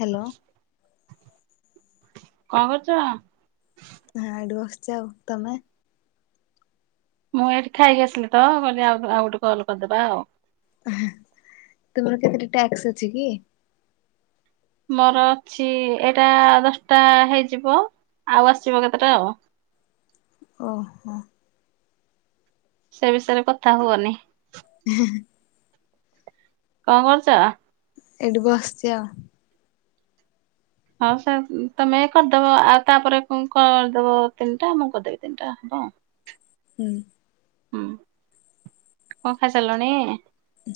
Hello. କଣ କରୁଚ? [unintelligible] ବସିଚି ଆଉ ତମେ? ମୁଁ ଏଇଠି ଖାଇକି ଆସିଲି ତ କହିଲି ଆ ଆଉ ଗୋଟେ କଲ କରିଦେବା ଆଉ। [unintelligible] ତୁମର କେତେ ଟ୍ୟାକ୍ସ ଅଛି କି? ମୋର ଅଛି ଏଇଟା ଦଶଟା ହେଇଯିବ। ଆଉ ଆସିିବ କେତେଟା ଆଉ। ଓହୋ। ସେ ବିଷୟରେ କଥା ହୁଅନି। କଣ କରୁଚ? ଏଇଠି ବସିଚି ଆଉ। ହଁ ସେ ତମେ କରିଦବ ଆଉ ତାପରେ କରିଦବ ତିନିଟା ମୁଁ କରିଦେବି ତିନିଟା ହଁ। ହୁଁ। ହୁଁ କଣ ଖାଇସାଲଣୀ?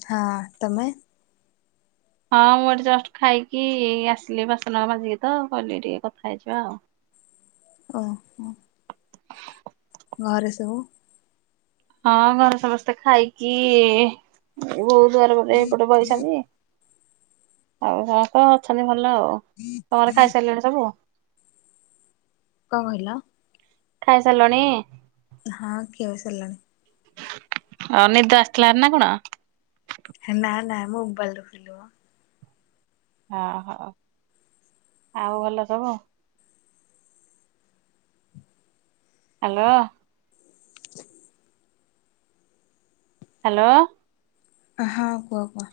ହଁ, ତମେ? ହଁ ମୁଁ ଏଠି ଜଷ୍ଟ ଖାଇକି ଆସିଲି ବାସନ ମାଜିକି ତ, କହିଲି ଟିକେ କଥା ହେଇଯିବା ଆଉ। ଓ ହୋ। ଘରେ ସବୁ? ହଁ ଘରେ ସମସ୍ତେ ଖାଇକି ବହୁ ଦୁଆର ମୁହଁରେ ଏଇପଟେ ବଇଛନ୍ତି, ଆଉ କ କଣ ଅଛନ୍ତି ଭଲ ଭଲ ଆଉ, ତମର ଖାଇସାରିଲଣି ସବୁ? କଣ କହିଲ? ଖାଇ ସାରିଲଣି? ହଁ ଖିଆ ସିରଲାଣି। ଅ ନିଦ୍ ଆସିଲାଣି ନା କଣ? ନା ନା ମୋବାଇଲ୍ ଦେଖୁଥିଲୁ ମ। ହଁ ହଉ, ଆଉ ଭଲ ସବୁ ଆଉ? ହ୍ୟାଲୋ। ହ୍ୟାଲୋ। ହଁ କୁହ କୁହ।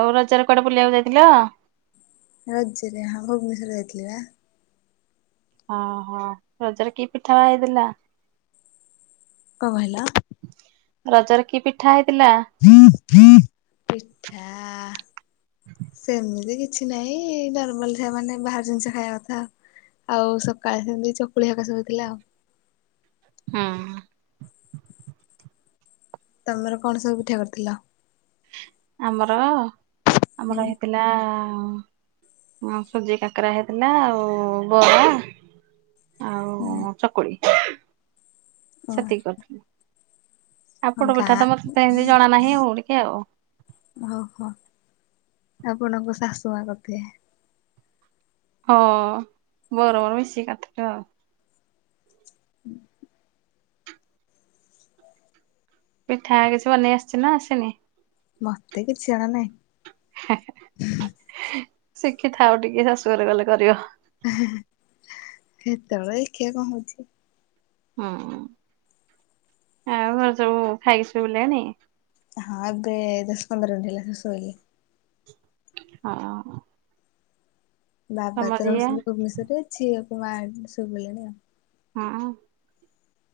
ଆଉ ରଜ ରେ କୁଆଡେ ବୁଲିବାକୁ ଯାଇଥିଲ? ରଜେରେ ହଁ ଭୁବନେଶ୍ୱର ଯାଇଥିଲି ବା। ଓ ହୋ ରଜରେ କି ପିଠା ହେଇଥିଲା? କଁ କହିଲ? ରଜରେ କି ପିଠା ହେଇ ପିଠା ସେମିତି କି କିଛି ନାଇଁ ନର୍ମାଲ ଖାଇବା ମାନେ ବାହାର ଜିନିଷ ଖାଇବା କଥା ଆଉ। ଆଉ ସକାଳେ ସେମିତି ଚକୁଳିହେକା ସବୁ ଥିଲା ଆଉ। ହୁଁ।। ତମର କଣ ସବୁ ପିଠା କରିଥିଲ? ଆମର ହୁଁ ଆମର ହେଇଥିଲା ହଁ ହୁଁ ସୁଜି କାକେରା ହେଇଥିଲା ଆଉ ବରା ହୁଁ ଆଉ ଚକୁଳି। ଓ ସେତିକି କରିଥିଲୁ। ଆଉ ହଁ ପୋଡ ପିଠା ଗାଁ ତ ମତେ ଏମତି ଜଣା ନାହିଁ ଆଉ ଟିକେ ଆଉ। ଓହୋ ଆପଣଙ୍କ ଶାଶୁ ମା କରିଥିବେ। ହଁ ବଡ ମୁଁ ମିଶିକି କରିଥିଲୁ ଆଉ। ହୁଁ। ପିଠା କିଛି ବନେଇ ଆସୁଛି ନା ଆସୁନି? ମତେ କିଛି ଜଣା ନାହିଁ। ହେ ହେ ହେ ଶିଖିଥାଅ ଟିକେ ଶାଶୁଘରେ ଗଲେ କରିବ। ଆ-ହା-ହା ସେତେବେଳେ ଦେଖିବା କଣ ହଉଛି। ହଁ, ଆଉ ଘରେ ସବୁ ଖାଇକି ଶୋଇଲେଣି? ହଁ ଏବେ ଦଶ ପନ୍ଦର ମିନିଟ୍ ହେଲା ସବୁ ଶୋଇଲେ। ହଁ। ବାବା ତମ ତ ଝିଅ? ରହୁଛନ୍ତି ଭୁବନେଶ୍ଵରରେ, ଝିଅକୁ ମା ଶୋଇପଡ଼ିଲେଣି ଆଉ। ହଁ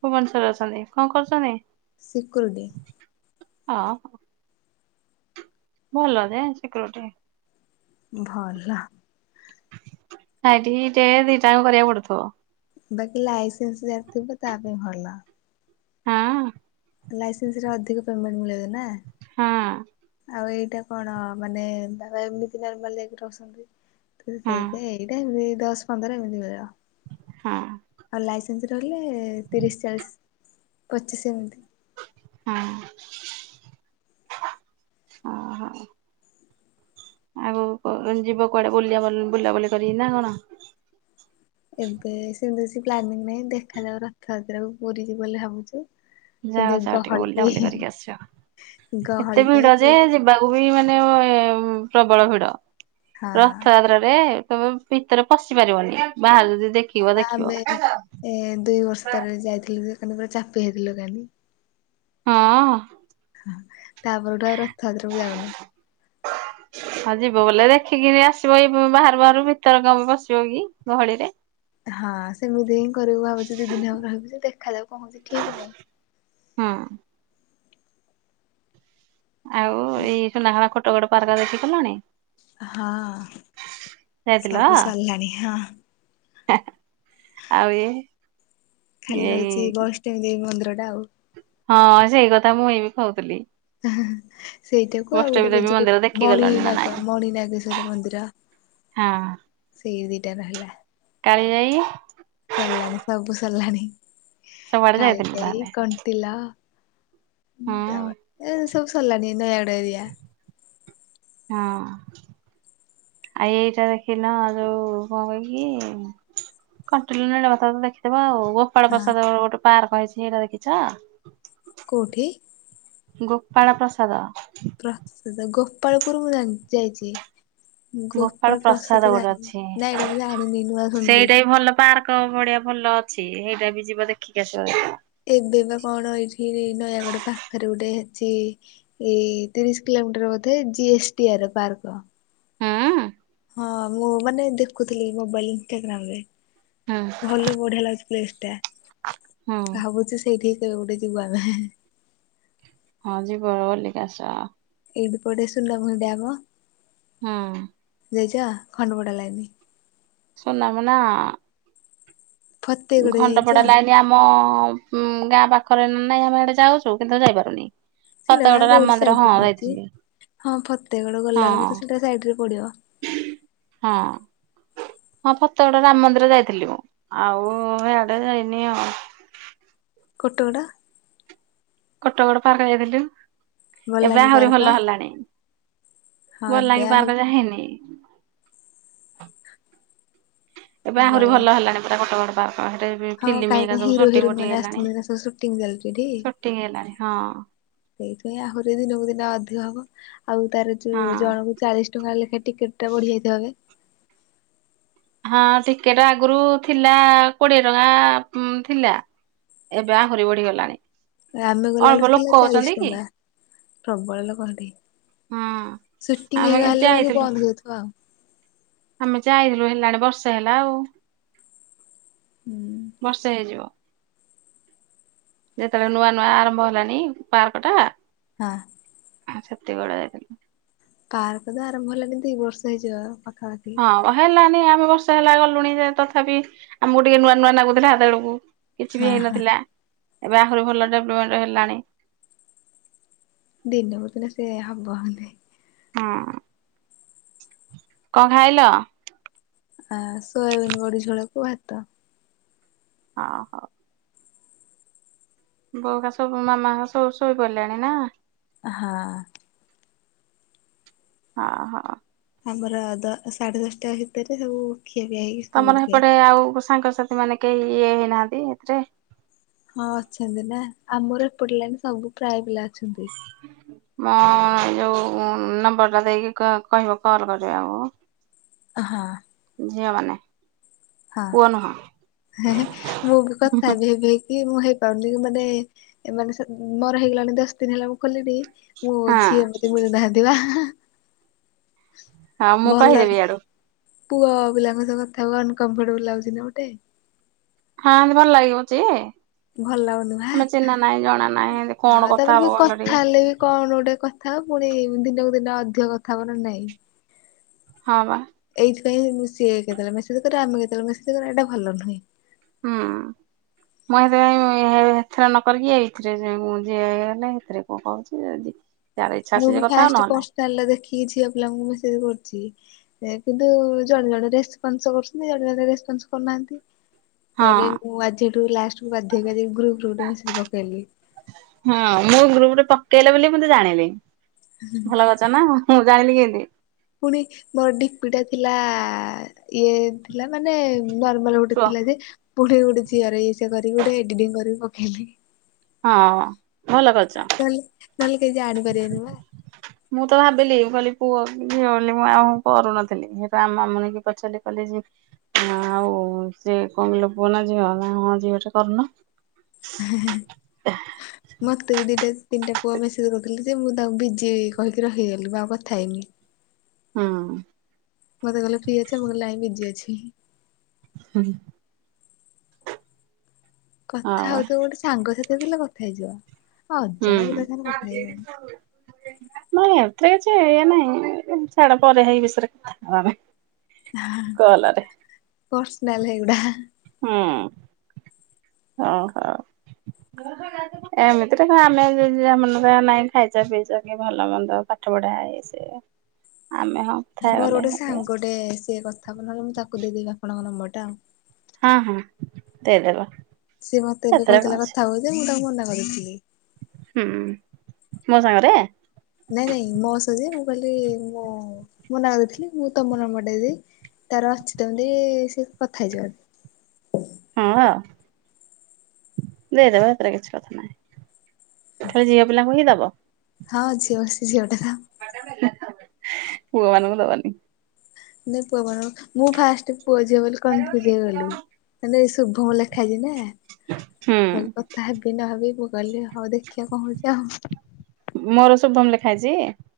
ଭୁବନେଶ୍ୱରରେ ଅଛନ୍ତି, କଣ କରୁଛନ୍ତି? ସିକ୍ୟୁରିଟି। ଆ ଭଲ ଯେ ସିକ୍ୟୁରିଟି। ଭଲ। ନାଇଟ ଡେ ଦିଟା ଯାକ କରିବାକୁ ପଡୁଥିବ। ବାକି ଲାଇସେନ୍ସ ଯାହାର ଥିବ ତା ପାଇଁ ଭଲ। ହଁ? ଲାଇସେନ୍ସରେ ଅଧିକ ପେମେଣ୍ଟ ମିଳବ ନା। ହଁ ଆଉ ଏଇଟା କଣ, ମାନେ ବାବା ଏମିତି ନର୍ମାଲି ଯାଇକି ରହୁଛନ୍ତି। ହଁ ସେଇଥିପାଇଁ ଏଇଟା ହିଁ ହୁଏ ଦଶ ପନ୍ଦର ଏମିତି ମିଳିବ। ହଁ। ଆଉ ଲାଇସେନ୍ସ ରହିଲେ ତିରିଶ ଚାଳିଶ ପଚିଶ ଏମିତି ହଁ, ଓ ହୋ। ଆଗକୁ କଉ ଯିବ କୁଆଡେ ବୁଲିବା-ବୁଲ ବୁଲାବୁଲି କରି ନା କଣ? ଏବେ ସେମିତି କିଛି ପ୍ଲାନିଂ ନାହିଁ, ଦେଖାଯାଉ ରଥଯାତ୍ରାକୁ ପୁରୀ ଯିବୁ ବୋଲି ଭାବୁଛି। ଯାଅ ଯାଅ ଟିକେ ବୁଲାବୁଲି କରିକି ଆସିବ, ବି ଏତେ ଗହଳି ପାଇଁ ଭିଡ ଯେ ଯିବାକୁ ବି ମାନେ ହୁଏ ପ୍ରବଳ ଭିଡ, ହଁ ରଥଯାତ୍ରାରେ ତମେ ଭିତରେ ପଶି ପାରିବନି, ବାହାରୁ ହଁ ବା ଆମେ ଏ ଦୁଇ ବର୍ଷ ତଳେ ଯାଇଥିଲୁ ଯେ ମାନେ ପୁରା ଚାପି ହେଇଥିଲୁ ଖାଲି। ହଁ? ତାପରଠୁ ଆଉ ରଥଯାତ୍ରାକୁ ଯାଉନୁ। [unintelligible] ହଁ ଯିବ ବୋଲେ ଦେଖିକିରି ଆସିବ ଏଇ ବାହାରୁ ବାହାରୁ, ଭିତର କଣପାଇଁ ପଶିବ କି ଗହଳିରେ? ହଁ ସେମିତି କରିବୁ ଭାବୁଛୁ ଦି ଦିନ ହବ ରହିବୁ ଯେ ଦେଖାଯାଉ କଣ ହଉଛି ଠିକ ନାହିଁ। ହୁଁ ଆଉ ଏଇ ସୁନାଖଳା କୋଟଗଡ ପାର୍କ ଦେଖି ଗଲଣି? ହଁ ଯାଇଥିଲ ସବୁ ସରିଲାଣି। ହଁ, [unintelligible] ଆଉ ଏ-ଏଇ ଡ଼ାଉ ହଁ ସେଇ କଥା ମୁଁଇ ବି କହୁଥିଲି। ଇଁ ହି ହି ସେଇଟାକୁ ଆଉ ବୈଷ୍ଣବୀ ଗୋଟେ ଦେବୀ କହୁଛି ମନ୍ଦିର ଦେଖି ଗଲଣି ନା ନାଇଁ? ମଣିନାଗ ମଣି ନାଗେଶ୍ଵର ମନ୍ଦିର ହଁ ସେଇ ଦି ଟା ରହିଲା। କାଳିଜାଇ? ସରିଲାଣି ସବୁ ସରିଲାଣି। ସବୁଆଡେ ଯାଇଥିଲୁ କାଳିଜାଇ, ତାହେଲେ। କଣ୍ଟିଲୋ ହୁଁ ତା ବାଦ ସବୁ ସରିଲାଣି ଏଇ ନୟାଗଡ ଏରିଆ। ହଁ ଅଁ ଆ ଏଇଟା ଦେଖିନ ଯୋଉ କଉଟା କି କଣ୍ଟିଲୋ ନୀଳମାଧବ ତ ଦେଖିଥିବ ଆଉ। ହଁ ଗୋପାଳପ୍ରସାଦରେ ଗୋଟେ ପାର୍କ ହେଇଛି ହେଇଟା ଦେଖିଛ? କଉଠି? ଗୋପାଳ ପ୍ରସାଦ ଗୋପଳପୁର ମୁଁ ଜାଣି-ଯାଇଛି। ଗୋପାଳ ପ୍ରସାଦ ଗୋଟେ ଅଛି ନାଇଁ ଏଇଟା ମୁଁ ଜାଣିନି ନୂଆ ଶୁଣିଲି ସେଇଟା ବି ଭଲ ପାର୍କ ଭଳିଆ। ଭଲ ଅଛି ହେଇଟା ବି ଯିବ ଦେଖିକି ଆସିବ ଭାରି। ଏବେ ବା କଣ ଏଇଠି ନୟାଗଡ ପାଖରେ ଗୋଟେ ଅଛି ଏଇ ତିରିଶି କିଲ ମିଟର ବୋଧେ ଜିଏସ୍ଟି୍ ଆର ର ପାର୍କ। ହୁଁ ଉଁ ହଁ ମୁଁ ମାନେ ଦେଖୁଥିଲି ମୋବାଇଲ ଇନଷ୍ଟାଗ୍ରାମ ରେ। ହୁଁ ଭଲ ବଢିଆ ଲାଗୁଛି ପ୍ଲେସ ଟା ହୁଁ ଭାବୁଛି ସେଇଠି ଏଉପଟେ ଯୁିବଆମେ ହେ ହେ ହେ ହେ ହଁ ଯିବ ର ବୋଲିକି ଆସ। ଏଇଠି ପଟେ ସୁଲଭ ଡ୍ୟାମ। ହୁଁ ଯାଇଛ ଖଣ୍ଡପଡା ଲାଇନି? ସୁନାାମ ନା ଫତେଗଡ ଯାଇଛ ଖଣ୍ଡପଡା ଲାଇନି ଆମ ଅଁ ଗାଁ ପାଖ ପାଖରେ ନାଁ ନାଇଁ ଆମେ ହିଆଡେ ଯାଉଛୁ କିନ୍ତୁ ଯାଇପାରୁନି। ସିଇଟା ପା ଫତେଗଡ ରାମ ରୋଡ ମନ୍ଦିର ହଁ ସାଇଡରେ ପଡୁଚି ଯାଇଥିଲି ହଁ ଫତେ ଫତେବେଡ ହଁ ଗଲାବେଳକୁ ତ ସେଇଟା ସାଇଟ୍ ରେ ପଡିବ। ହ [inaudible] ହଁ ଫତେ ଗଡ ରାମ ମନ୍ଦିର ଯାଇଥିଲି ମୁଁ ଆଉ ହେଇ ଆଡେ ଯାଇନି ଆଉ କଟୋ ଗଡା କଟଗଡ ପାର୍କ ଯାଇଥିଲୁ ଏବେ ବଲାଙ୍ଗୀ ଆହୁରି ପାର୍କ ଭଲ ହେଲାଣି। ହଁ ଏବେ ବଲାଙ୍ଗୀ ଆଉ ପାର୍କ ଯା ହେଇନି। ଏବେ ଆହୁରି ଭଲ ହେଲାଣି ପୁରା କଟଗଡ଼। ହଁ କାଇଁ ହିରୋ ହିରୋଇନ ଫୁଟିଂ ମାନେ ହେଲାଣି। ଆସୁଛନ୍ତି ବୋଲି ଶୁଣ୍ଟି ଚାଲିଛି ଏଠି। ସୁଟିଂ ହେଲାଣି ହଁ ସେଇଥିପାଇଁ ଆହୁରି ଦିନକୁ ଦିନ ଅଧିକ ହବ। ଆଉ ତାର ହଁ। ଯୋଉ ଜଣଙ୍କୁ ଚାଳିଶ ଟଙ୍କା ଲେଖାଏଁ ଟିକେଟ୍ ଟା ବଢି ଯାଇଥିଵ ଏବେ। ହଁ ଟିକେଟ ଆଗରୁ ଥିଲା କୋଡିଏ ଟଙ୍କା ଉଁ ଥିଲା। ଏବେ ଆହୁରି ହରି ବଢି ଗଲାଣି। ଆମେ ଗଲାବେଳକୁ ଥିଲା ଚାଳିଶ ଟଙ୍କା ପ୍ରବଳ ଲୋକୋ ହଁନ୍ତି। ହୁଁ ସୁଟିଂ ଆମେ ହେକ ହେଲା ବାକି ଯାଇଥିଲୁ। ବନ୍ଦ ହେଇଯାଉଥିବ ଆଉ। ଆମେ ଯାଇଥିଲୁ ହେଲାଣି ବର୍ଷେ ହେଲା ଆଉ ହୁଁ ବର୍ଷେ ହେଇଯିବ। ଯେତେବେଳେ ନୂଆ ନୂଆ ଆରମ୍ଭ ହେଲାନି ପାର୍କ ଟା ହଁ। ହଁ ସେତିକି ବେଳେ ଜାଇଥିଲି। ପାର୍କ ତ ଆରମ୍ଭ ହେଲା ଦିନଠୁ ଏଇ ବର୍ଷା ହେଇଯିବ ଆଉ ହଁ ହେଲାଣିି ଦୁଇ ବର୍ଷ ହେଲା ଗଲୁଣି ଯେ ତଥାପି ଆମକୁ ଟିକେ ନୂଆ ନୂଆ ଲାଗୁଥିଲା ସେଡୁକୁ କିଛି ବି ହଁ ହଁ। ହେଇନଥିଲା ଏବେ ଆହୁରି ଭଲ ଡେଭଲପମେଣ୍ଟ୍ ହେଲାଣି। ଦିନ କୁ ଦିନ ସେ ହବ ହେଲେ। ହଁ କଣ ଖାଇଲ? ଆ ସୋୟାବିନ୍ ବଡି ଝୋଳକୁୁ ଭାତ। ହ ହଉ। ବୋଉ ହା ସବୁ ମାମା ହା ସବୁ ସୋଇ ପଇଲେଣି ନା? ହଁ। ହଁ ହଁ। ଆମର ଦ ସାଢ଼େ ଦଶଟା ଭିତରେ ସବୁ ଖିଆ ପିଆ ହେଇକି ଶୋଇ ତମର ପଡିଥାଏ। ସେପଟେ ଆଉ ସାଙ୍ଗସାଥି ମାନେ କେହି ଇଏ ହେଇନାହାନ୍ତି ଏଥିରେ? ହଁ ଅଛନ୍ତି ନା ଆମର ଏପଟ ଲାଇନରେ ସବୁ ପ୍ରାୟ ପିଲା ଅଛନ୍ତି। ମୁଁ ଯୋଉ ନମ୍ବର ଟା ଦେଇକି କ କହିବ କଲ୍ କରିଆକୁ ଆଁ ହା, ଝିଅମାନେ। ହଁ ହେଁ ହେଁ ମୁଁ ବି କଥା ହେବି ହେବିକି ମୁଁ ହେ କହିଲି ମାନେ ମାନେ-ସେ ମୋର ହେଇଗଲାଣି ଦଶ ଦିନ ହେଲା ମୁଁ କଲିଣି ପୁଅ ହଁ ଝିଅ ଏମତି ମିଳୁନାହାନ୍ତି ବା। ହଁ ମୁଁ ଭଲ ଲାଗୁ କହିଦେବି ଇଆଡୁ। ପୁଅ ପିଲାଙ୍କ ସହ କଥା ହବାକୁ ଅନକମ୍ଫଟେବଲ ଲାଗୁଛି ନା ଗୋଟେ। ହଁ ଭଲ ଲାଗିବ ଯେ ଭଲ ଲାଗୁନି ଆମେ ଚିହ୍ନା ନାହିଁ ଜଣା ନାହିଁ ଏମିତି ପା କଣ ହଁ କଥା ହବ ତାପରେ କହିଲ କଥା ଟିକେ? ହେଲେ ବି କଣ ଗୋଟେ କ ଥା ପୁଣି ଦିନକୁ ଦିନ ଅଧିକ କଥା ହବ ନାହିଁ? ହଁ ପା। ଏଇଥିପାଇଁ ସିଏ କେତେବେଳେ ମେସେଜ ଆମେ କେତେବେଳେ ମେସେଜ କରିବା ଏଇଟା ଭଲ ନୁହେଁ। ହୁଁ। ମୁଁ ସେଥିପାଇଁ ଏ-ଏ-ଏଥିରେ ନକରିକି ଏଇଥିରେ ଯିଏ ହେଲେ ଏଥିରେ କୋଉ କୋହୁଚି ଯଦି ଯାହାର ଇଚ୍ଛା ମୁଁ ଅଛି ସେ ବି କଥା ହଉ ଫାଷ୍ଟ ନହେଲେ ନାଇଁ ପର୍ଶିନାଲରେ ଦେଖିକି ଝିଅ ପିଲାଙ୍କୁ ମେସେଜ କରୁଚି। କିନ୍ତୁ ଜଣେ ଜଣେ ରେସ୍ପନସ୍ କରୁଚନ୍ତି ଜଣେ ଜଣେ ରେସ୍ପନସ୍ କରୁନାହାନ୍ତି। ଥରେ ହଁ। ମୁଁ ଆଜିଠୁ ଲାଷ୍ଟ ବାଧ୍ୟ କରି କି ଗ୍ରୁପ୍ ରୁ ଗୋଟେ ମେସେଜ ପକେଇଲି। ହଁ ମୁଁ ଗ୍ରୁପ୍ ରେ ଟେ ଲେ ବୋଲି ମୁଁ ତ ଜାଣିଲି ଭଲ କଥା ନା ମୁଁ ଜାଣିଲି କିନ୍ତି। ଫୁଣି ମୋର ଡି ପି ଟା ଥିଲା ଇଏ ଥିଲା ମାନେ ନର୍ମାଲ ଗୋଟେ କୁହ ଥିଲା ଯେ ପୁଣି ଗୋଟେ ଝିଅର ଏସେ ଏଡିଟିଙ୍ଗ କରି ପକେଇଲି। ହଁ। ଭଲ କରିଚ ନହେଲେ ନହେଲେ କେହି ଜାଣିପାରିବେନି ବା। ମୁଁ ତ ଭାବିଲି ମୁଁ କହିଲି ପୁଅ କି ଝିଅ ବୋଲି ମୁଁ ଆମ କରୁନଥିଲି ହେଥି ପାଇଁ ଆମ ମାମୁନି କି ପଚାରିଲି କହିଲି ଯେ ଆଉ ସିଏ କହିଲେ ପୁଅ ନା ଝିଅ ହଁ ଝିଅ ଟେ କରୁନ। ହେ ହେ ମୋତେ ବି ଦିଇଟା ତିନିଟା ପୁଅ ମେସେଜ କରିଥିଲେ। ଯେ ମୁଁ ତାଙ୍କୁ ବିଜି କହିକି ରହିଗଲି। ମୁଁ ଆଉ କଥା ହେଇନି। ହୁଁ। ମତେ କହିଲେ ଫ୍ରି ଅଛ ମୁଁ କହିଲି ନାଇଁ ବିଜି ଅଛି। ହୁଁ। କଥା ବା ହୋଉଥିବ ଗୋଟେ ସାଙ୍ଗ ସହିତ ଥିଲେ କଥା ହେଇଯିବ। ହୁଁ ଅଜାଣା ପିଲା ସାଙ୍ଗରେ ମା କଥା [unintelligible] ହେଇ ହବନି। ଏଇୟା ନାହିଁ ଛାଡ଼ ପରେ ହେଇ ବିଷୟରେ କଥା ହବା ଆମେ। ହା ହା ହା କଲରେ। ପର୍ସନାଲ ହେଗୁଡ଼ା। ହୁଁ ଓ ହୋଉ। ଏମିତିରେ ତ ଆମେ ଯା ମନରେ ନାହିଁ ଖାଇଚ ପିଇଚ କି ଭଲ ମନ୍ଦ କି ପାଠ ପଢ଼ା ଇଏ ସିଏ। ଆମେ ହଁ କଥା ମୋର ହେଇଗଲେ ଗୋଟେ ସାଙ୍ଗ ଟେ ସସିଏ କଥା ହବ ତାକୁ ଦେବି ଆପଣଙ୍କ ନମ୍ୱର ଟା ଆଉ। ହଁ ହଁ ଦେଇଦେବ। ସିଏ ମତେ ଏବେ କୋହୁଥିଲା କଥା ହବ ଯେ ମୁଁ ତାକୁ ମନା କରିଥିଲି। ହୁଁ ମୋ ସାଙ୍ଗରେ ନାଇଁ ନାଇଁ ମୋ ସହ [unintelligible] ମୁଁ କହିଲି ମୁଁ ମନା କଲି ମୁଁ ତମ ନମ୍ୱର ଦେଇଦେବି। ତାର ଅଛି ତ ଏମିତି ସେ କଥା ହେଇଯାଉ। ହଁ ଆ ଦେଇ ଦେବା ହେଥିରେ କିଛି କଥା ନାହିଁ। ଖାଲି ଝିଅ ପିଲାଙ୍କୁ ହିଁ ଦବ। ହଁ ଝିଅ ସେ ଝିଅ ପୁଅ ମାନଙ୍କୁ ଦବନି। ନା ପୁଅ ମାନଙ୍କୁ ମୁଁ ଫାଷ୍ଟ ପୁଅ ଝିଅ ବୋଲି କନ୍ଫ୍ୟୁଜ୍ ହେଇଗଲି ମାନେ ଶୁଭମ୍ ଲେଖା ହୁଁ ହେଇଛିନା। କଥା ହେବି ନହେବି ମୁ କହିଲି ହଉ ଦେଖିବା କଣ ହୋଉଛି ଆଉ। ମୋର ଶୁଭମ ଲେଖା ଏଇଚି।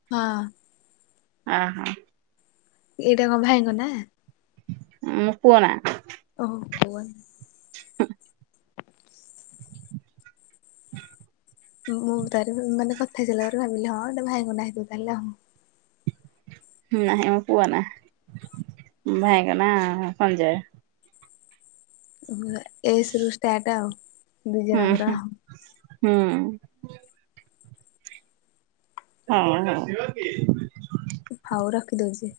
ହଁ। ହଁ ହଁ। ଏଇଟା କଣ ଭାଇଙ୍କ ନା? ହଁ କୁହନା। ଓହୋ ପ [unintelligible] ହଁ। ମୁଁ ତାର ମାନେ କଥା ହେଇସାରିଲା ପରେ ଭାବିଲି ହଁ ଭାଇଙ୍କ ନା ହେଇଥିବ ତାହେଲେ ନା ଇଏ ମୋ ପୁଅ ନାଁ। ଭାଇଙ୍କ ନାଁ ସଂଜୟ। ଏସ୍ ରୁ ଷ୍ଟାର୍ଟ। ଦି ଜଣଙ୍କର ଆଉ ହୁଁ-ହୁ-ହୁଁ। ହଁ-ହଁ। ହଉ ରଖି ଦଉଛି।